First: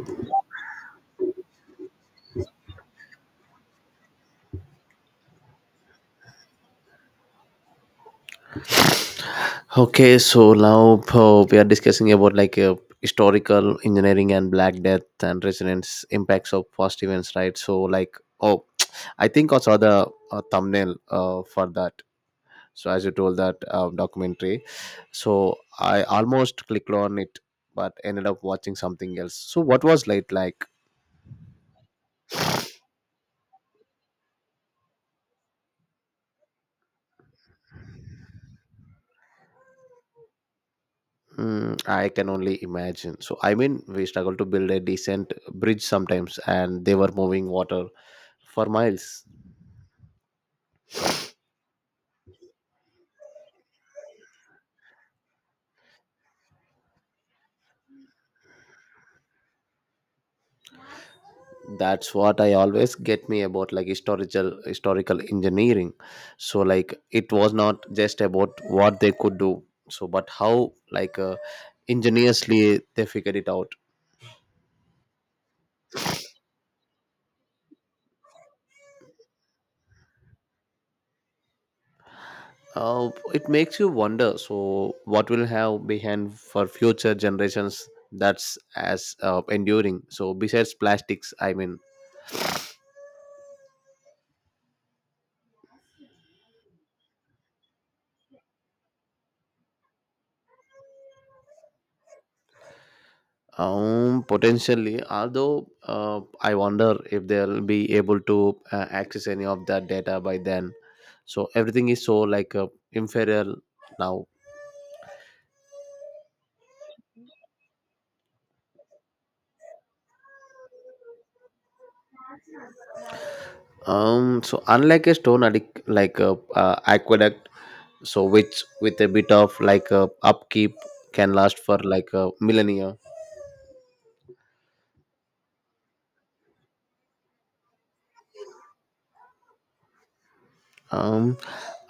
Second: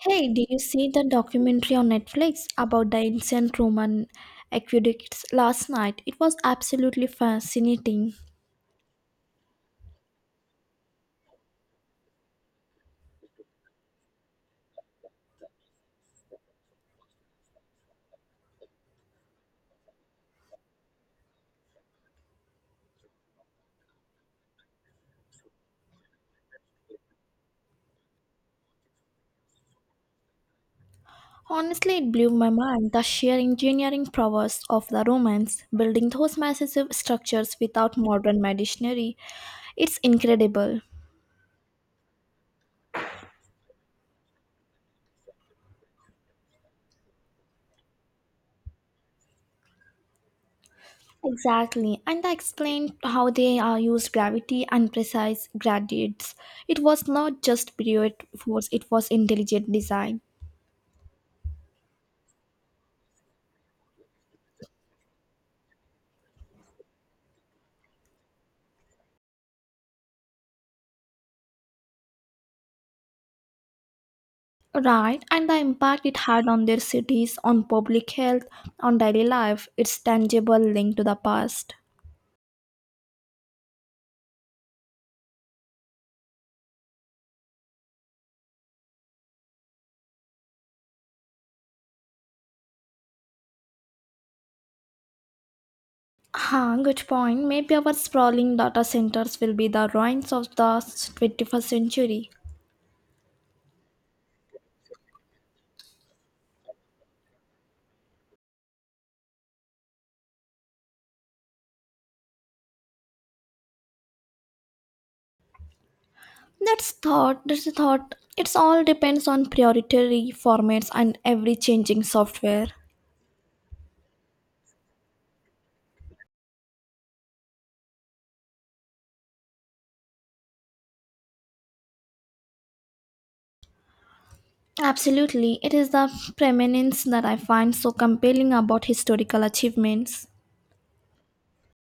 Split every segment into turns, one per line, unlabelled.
Hey, did you see the documentary on Netflix about the ancient Roman aqueducts last night? It was absolutely fascinating.
Okay, so now we are discussing about like historical engineering and Black Death and resonance impacts of past events, right? So oh, I think I saw the thumbnail for that. So as you told that documentary, so I almost clicked on it, but ended up watching something else. So what was late like?
Honestly, it blew my mind the sheer engineering prowess of the Romans building those massive structures without modern machinery. It's incredible.
Mm, I can only imagine. So I mean, we struggle to build a decent bridge sometimes, and they were moving water for miles.
Exactly, and I explained how they used gravity and precise gradients. It was not just brute force, it was intelligent design.
That's what I always get me about like historical engineering, so like it was not just about what they could do, so but how like ingeniously they figured it out.
Right, and the impact it had on their cities, on public health, on daily life, its tangible link to the past.
It makes you wonder, so what will have behind for future generations that's as enduring, so besides plastics I mean.
Huh, good point. Maybe our sprawling data centers will be the ruins of the 21st century.
Potentially, although I wonder if they'll be able to access any of that data by then. So everything is so like inferior now.
That's a thought. It's all depends on priority formats and every changing software.
So unlike a like a aqueduct, so which with a bit of like upkeep can last for like a millennia.
Absolutely, it is the preeminence that I find so compelling about historical achievements.
Um,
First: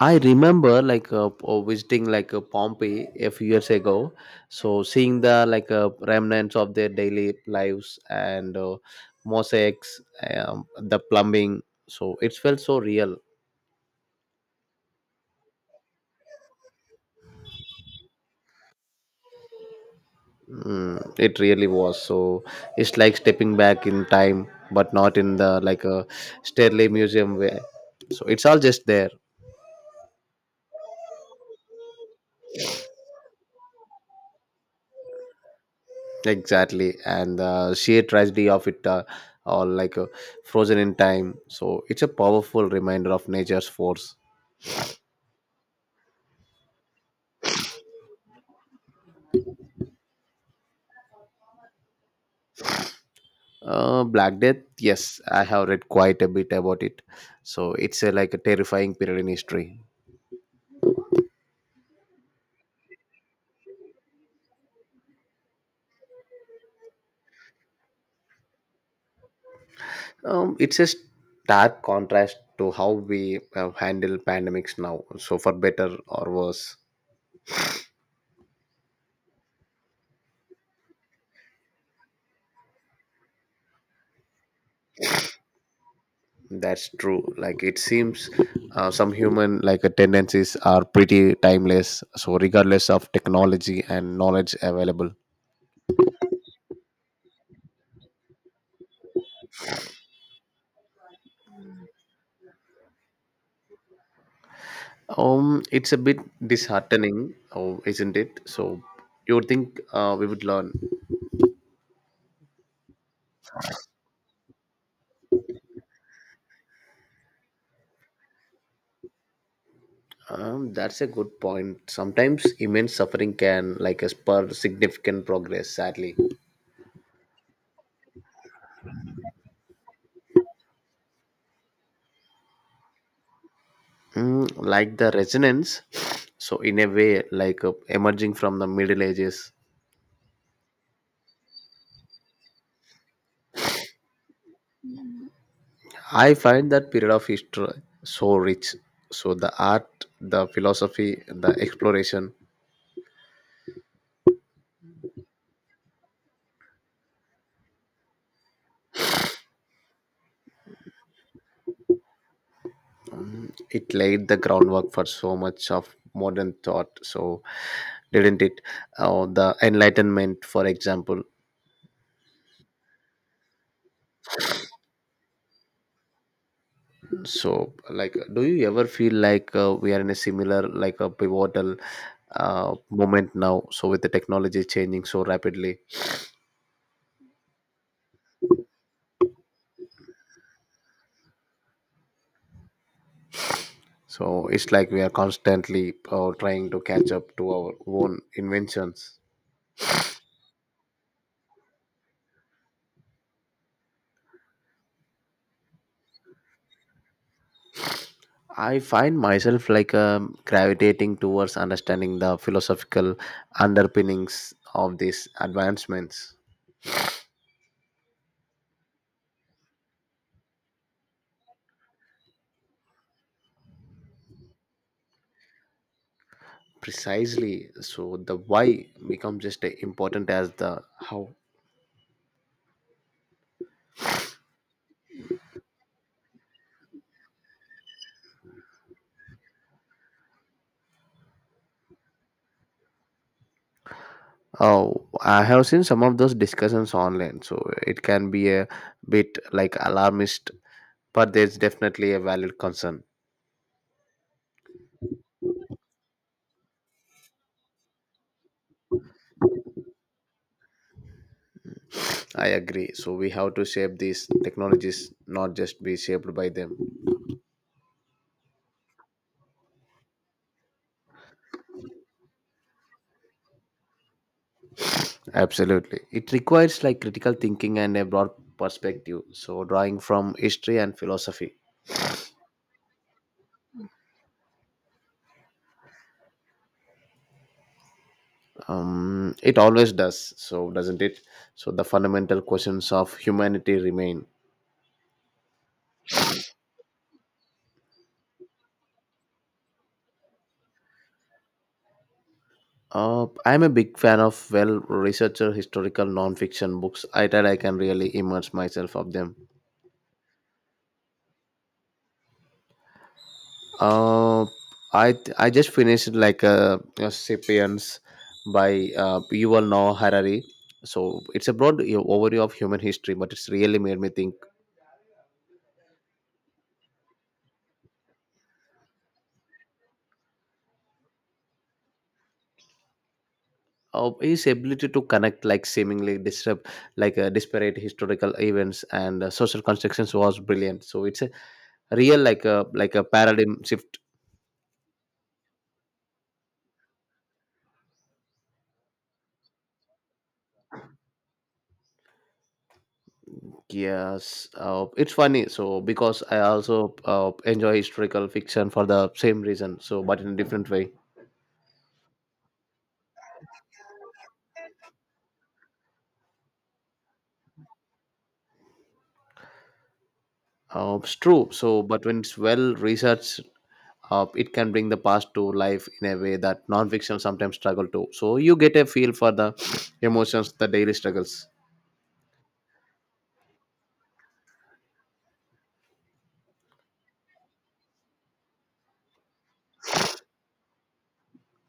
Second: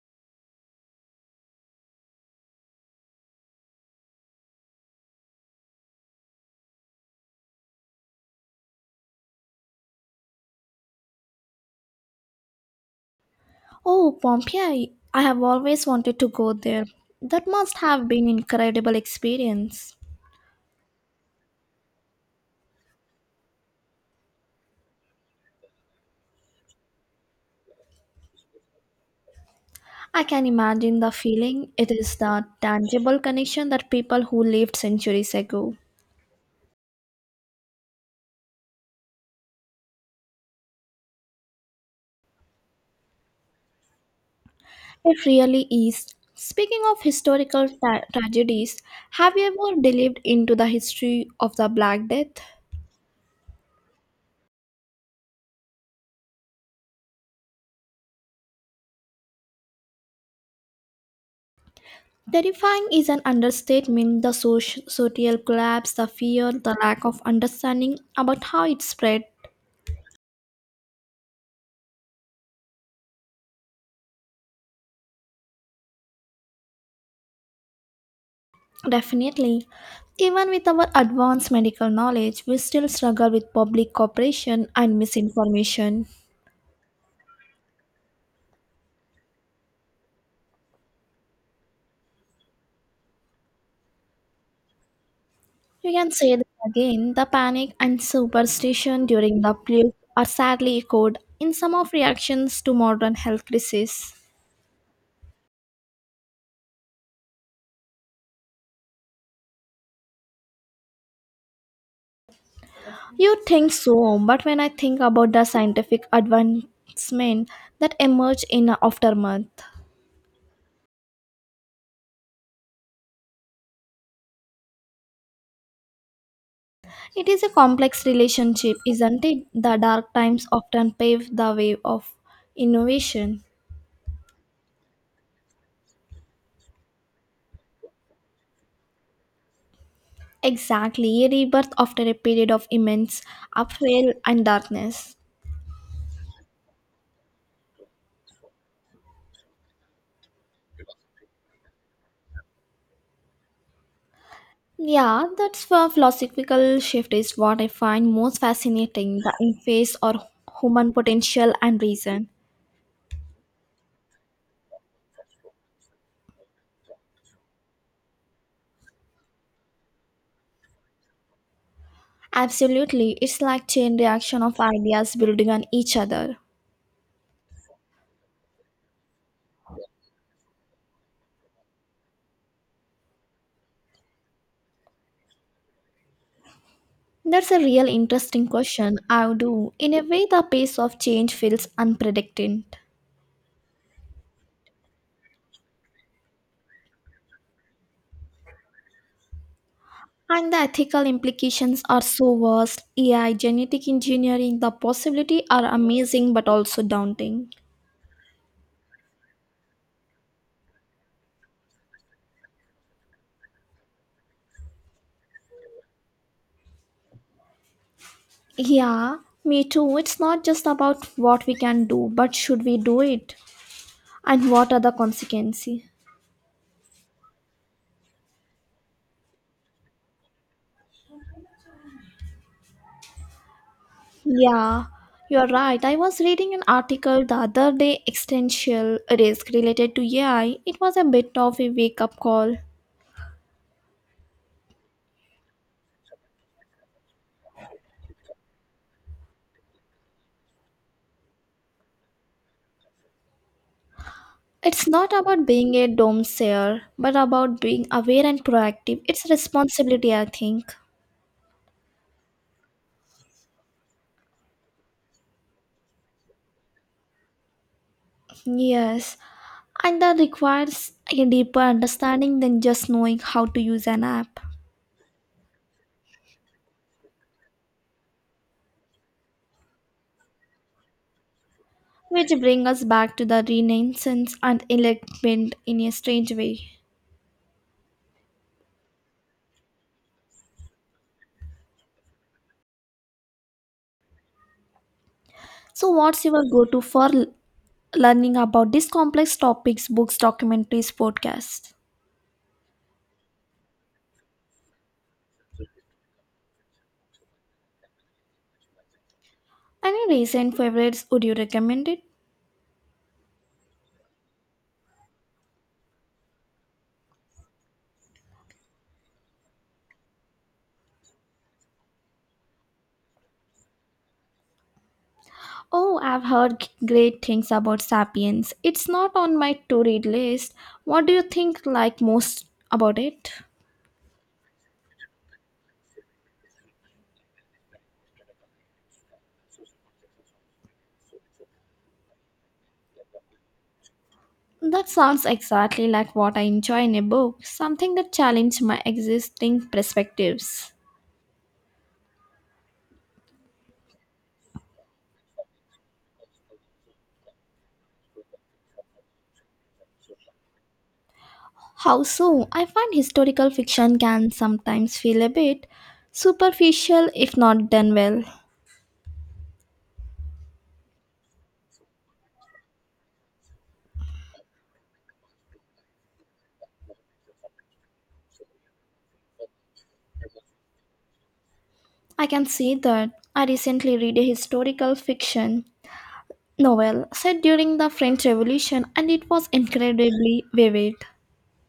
I remember like visiting like Pompeii a few years ago, so seeing the like remnants of their daily lives and mosaics, the plumbing. So it felt so real.
Oh, Pompeii! I have always wanted to go there. That must have been incredible experience.
Mm, it really was. So it's like stepping back in time, but not in the like a Sterling Museum way. So it's all just there.
I can imagine the feeling. It is the tangible connection that people who lived centuries ago.
Exactly, and the sheer tragedy of it all, frozen in time. So it's a powerful reminder of nature's force.
It really is. Speaking of historical tragedies, have you ever delved into the history of the Black Death?
Black Death, yes, I have read quite a bit about it. So it's like a terrifying period in history.
Terrifying is an understatement. The social collapse, the fear, the lack of understanding about how it spread.
It's a stark contrast to how we handle pandemics now. So for better or worse.
Definitely. Even with our advanced medical knowledge, we still struggle with public cooperation and misinformation.
That's true. Like it seems some human like tendencies are pretty timeless. So regardless of technology and knowledge available,
You can say that again the panic and superstition during the plague are sadly echoed in some of reactions to modern health crises.
it's a bit disheartening, oh, isn't it? So you would think we would learn.
You think so, but when I think about the scientific advancement that emerged in the aftermath,
That's a good point. Sometimes immense suffering can like spur significant progress. Sadly,
it is a complex relationship, isn't it? The dark times often pave the way of innovation.
mm, like the resonance. So in a way, like emerging from the Middle Ages.
Exactly, a rebirth after a period of immense upheaval and darkness.
I find that period of history so rich. So the art, the philosophy, the exploration,
Yeah, that's a philosophical shift is what I find most fascinating, the interface or human potential and reason.
mm, it laid the groundwork for so much of modern thought. So didn't it? The Enlightenment, for example.
Absolutely, it's like chain reaction of ideas building on each other.
So like, do you ever feel like we are in a similar, like a pivotal moment now? So with the technology changing so rapidly,
That's a real interesting question. I do. In a way, the pace of change feels unpredicted.
so it's like we are constantly trying to catch up to our own inventions.
And the ethical implications are so vast. AI, genetic engineering, the possibility are amazing but also daunting.
I find myself like gravitating towards understanding the philosophical underpinnings of these advancements.
Yeah, me too. It's not just about what we can do, but should we do it? And what are the consequences?
Precisely, so the why becomes just as important as the how.
Yeah, you're right. I was reading an article the other day, existential risk related to AI. It was a bit of a wake up call.
Oh, I have seen some of those discussions online, so it can be a bit like alarmist, but there's definitely a valid concern.
It's not about being a doomsayer, but about being aware and proactive. It's a responsibility, I think.
I agree. So we have to shape these technologies, not just be shaped by them.
Yes, and that requires a deeper understanding than just knowing how to use an app.
Absolutely. It requires like critical thinking and a broad perspective. So drawing from history and philosophy.
Which brings us back to the renaissance and enlightenment in a strange way.
It always does. So doesn't it? So the fundamental questions of humanity remain.
So, what's your go to for learning about these complex topics, books, documentaries, podcasts?
I'm a big fan of well researcher historical non-fiction books. I thought I can really immerse myself of them.
Any recent favorites would you recommend it?
Uh, I just finished like a *Sapiens* by Yuval Noah Harari. So it's a broad you know, overview of human history, but it's really made me think.
Oh, I've heard great things about Sapiens. It's not on my to read list. What do you think like most about it?
Of his ability to connect like seemingly disrupt like disparate historical events and social constructions was brilliant, so it's a real like a paradigm shift.
That sounds exactly like what I enjoy in a book, something that challenges my existing perspectives.
Yes, it's funny, so because I also enjoy historical fiction for the same reason, so but in a different way.
How so? I find historical fiction can sometimes feel a bit superficial if not done well.
It's true, so but when it's well researched, it can bring the past to life in a way that non-fiction sometimes struggle to. So you get a feel for the emotions, the daily struggles.
I can see that. I recently read a historical fiction novel set during the French Revolution and it was incredibly vivid.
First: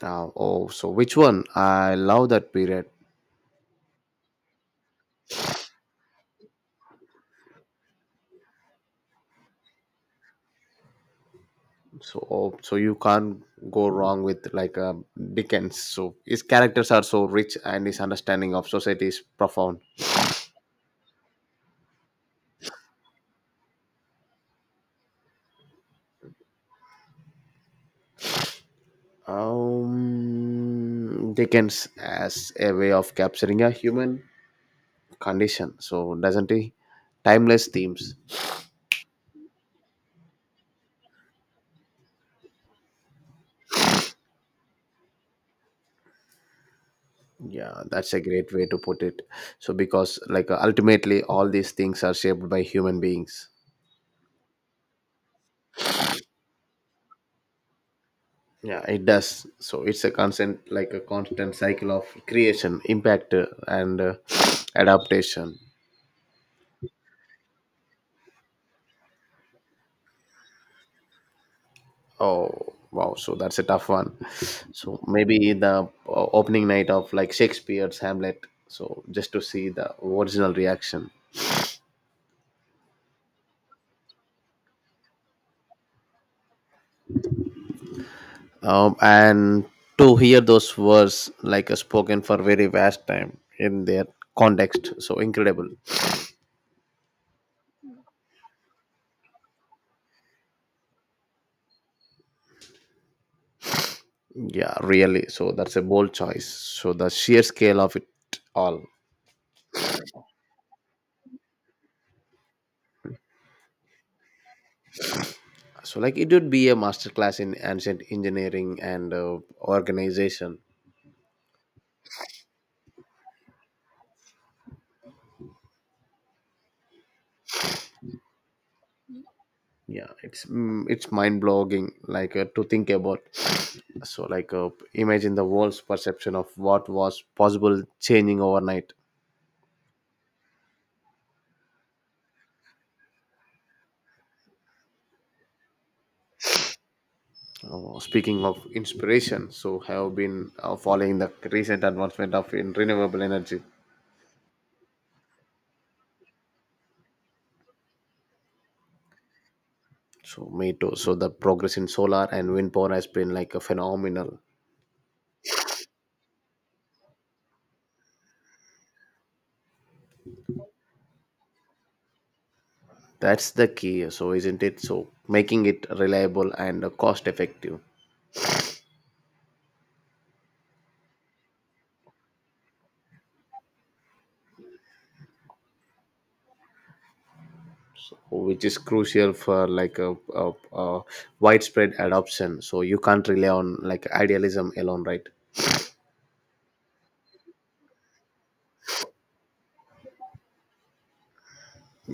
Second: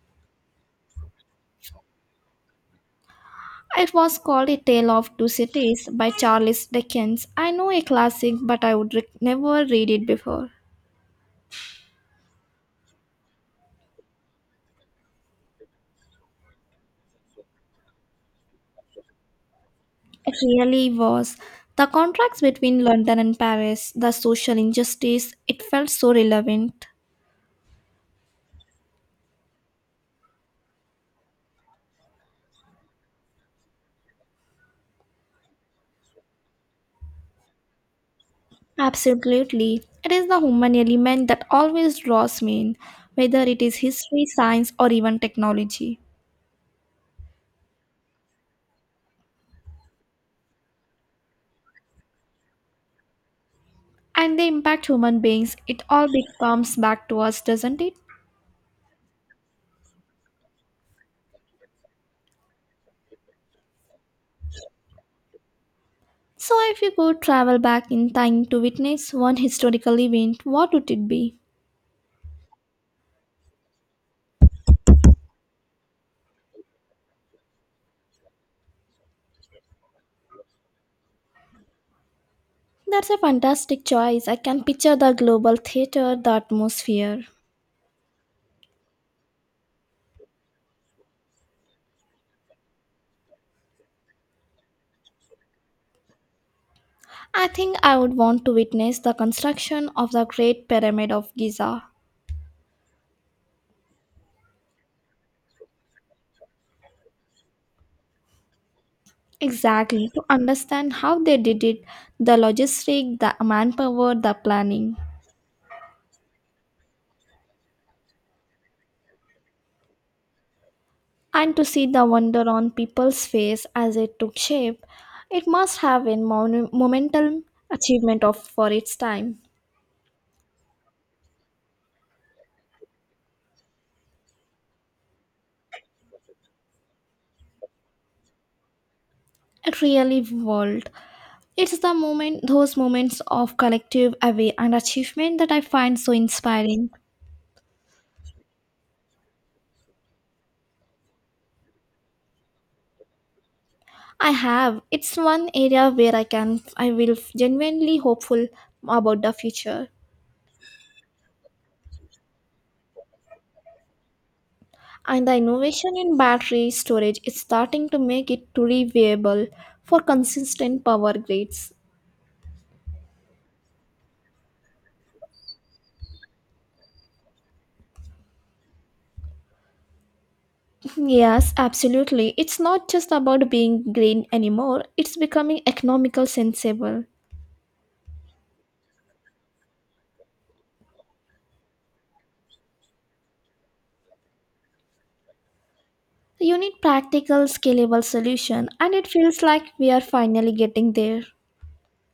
Oh, so which one? I love that period.
It was called A Tale of Two Cities by Charles Dickens. I know a classic, but I would never read it before.
So, oh, so you can't go wrong with like Dickens. So his characters are so rich, and his understanding of society is profound.
It really was. The contrast between London and Paris, the social injustice, it felt so relevant.
Dickens as a way of capturing a human condition. So doesn't he? Timeless themes.
Absolutely. It is the human element that always draws me in, whether it is history, science, or even technology.
Yeah, that's a great way to put it. So because like ultimately all these things are shaped by human beings.
And they impact human beings, it all becomes back to us, doesn't it?
Yeah, it does, so it's a constant like a constant cycle of creation, impact, and adaptation.
So, if you could travel back in time to witness one historical event, what would it be?
Oh, wow, so that's a tough one. So maybe the opening night of like Shakespeare's Hamlet, so just to see the original reaction.
That's a fantastic choice. I can picture the global theater, the atmosphere.
And to hear those words like spoken for very vast time in their context, so incredible.
I think I would want to witness the construction of the Great Pyramid of Giza.
Yeah, really, so that's a bold choice. So the sheer scale of it all,
Exactly, to understand how they did it, the logistic, the manpower, the planning.
so like it would be a master class in ancient engineering and organization.
And to see the wonder on people's face as it took shape, it must have been monumental achievement of for its time.
Yeah, it's mind blogging, like to think about so like imagine the world's perception of what was possible changing overnight.
It really world. It's the moment those moments of collective awe and achievement that I find so inspiring.
Speaking of inspiration, so have been following the recent advancement of in renewable energy.
I have. It's one area where I will genuinely hopeful about the future.
So me too, so the progress in solar and wind power has been like a phenomenal.
And the innovation in battery storage is starting to make it truly viable for consistent power grids.
That's the key, so isn't it, so making it reliable and cost effective,
Yes, absolutely. It's not just about being green anymore. It's becoming economical sensible.
which is crucial for like a widespread adoption. So you can't rely on like idealism alone, right?
You need practical, scalable solution, and it feels like we are finally getting there.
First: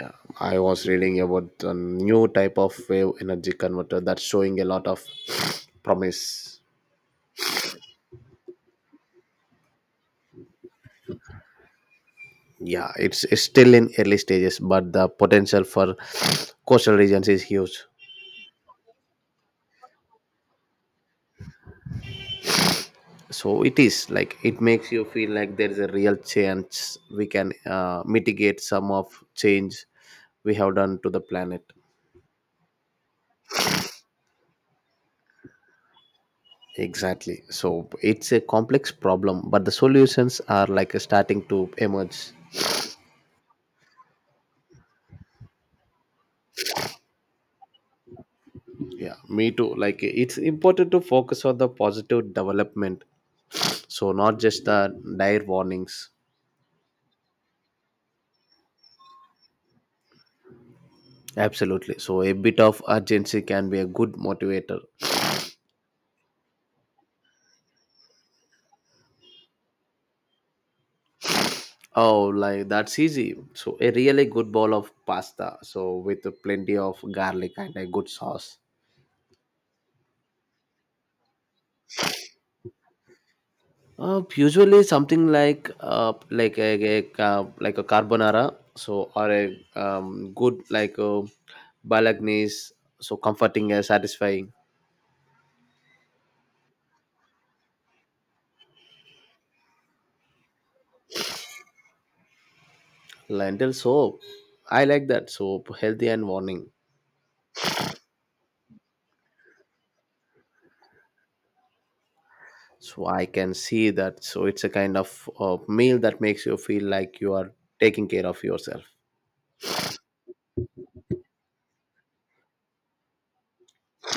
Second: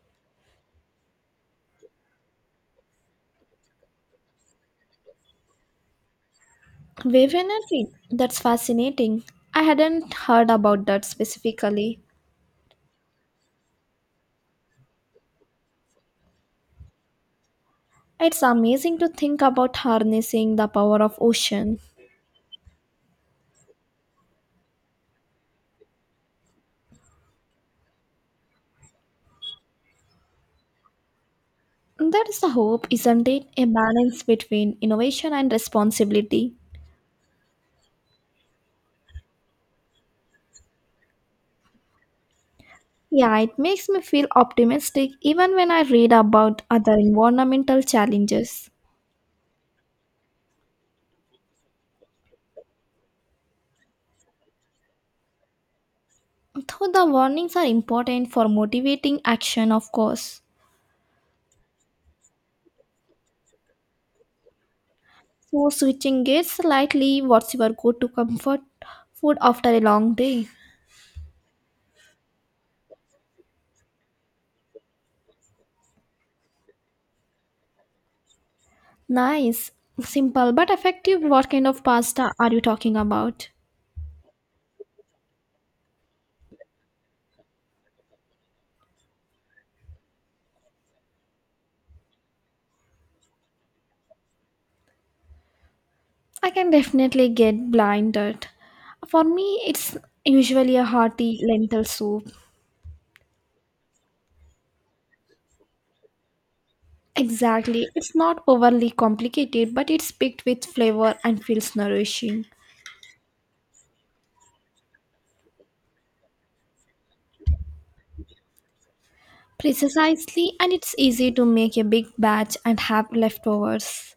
Yeah, I was reading about a new type of wave energy converter that's showing a lot of promise.
Wave energy. That's fascinating. I hadn't heard about that specifically.
Yeah, it's still in early stages, but the potential for coastal regions is huge.
It's amazing to think about harnessing the power of ocean.
So it is like it makes you feel like there is a real chance we can mitigate some of change we have done to the planet.
That is the hope, isn't it? A balance between innovation and responsibility.
Exactly. So it's a complex problem, but the solutions are like starting to emerge.
Yeah, it makes me feel optimistic even when I read about other environmental challenges.
Yeah, me too. Like it's important to focus on the positive development, so not just the dire warnings.
Though the warnings are important for motivating action, of course.
Absolutely. So a bit of urgency can be a good motivator.
So, switching gears slightly, what's your go to comfort food after a long day?
Oh, like that's easy. So a really good bowl of pasta, so with plenty of garlic and a good sauce.
Nice, simple, but effective. What kind of pasta are you talking about?
Usually something like a like a carbonara, so or a good like a bolognese, so comforting and satisfying.
I can definitely get blinded. For me, it's usually a hearty lentil soup.
Lentil soup. I like that soup, healthy and warming.
Exactly. It's not overly complicated, but it's packed with flavor and feels nourishing.
So I can see that. So it's a kind of meal that makes you feel like you are taking care of yourself.
Precisely, and it's easy to make a big batch and have leftovers.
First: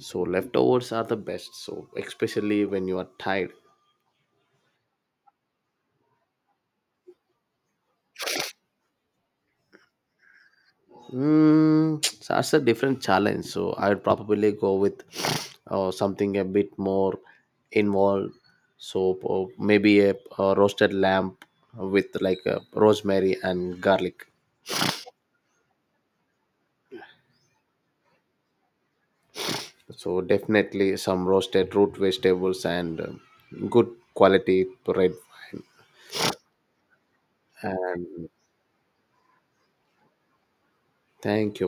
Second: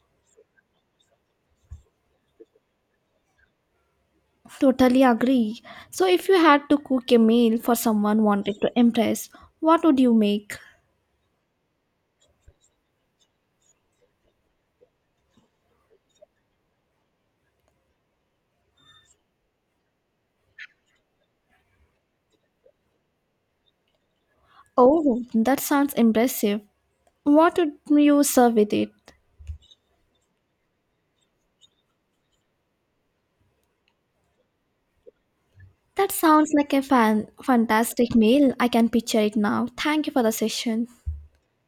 So leftovers are the best. So especially when you are tired.
Totally agree. So, if you had to cook a meal for someone wanted to impress, what would you make?
Mm, that's a different challenge. So I'd probably go with something a bit more involved. So maybe a roasted lamb with like a rosemary and garlic.
Oh, that sounds impressive. What would you serve with it?
So definitely some roasted root vegetables and good quality red wine.
That sounds like a fantastic
And
meal. I can picture it now. Thank you for the session.
thank you.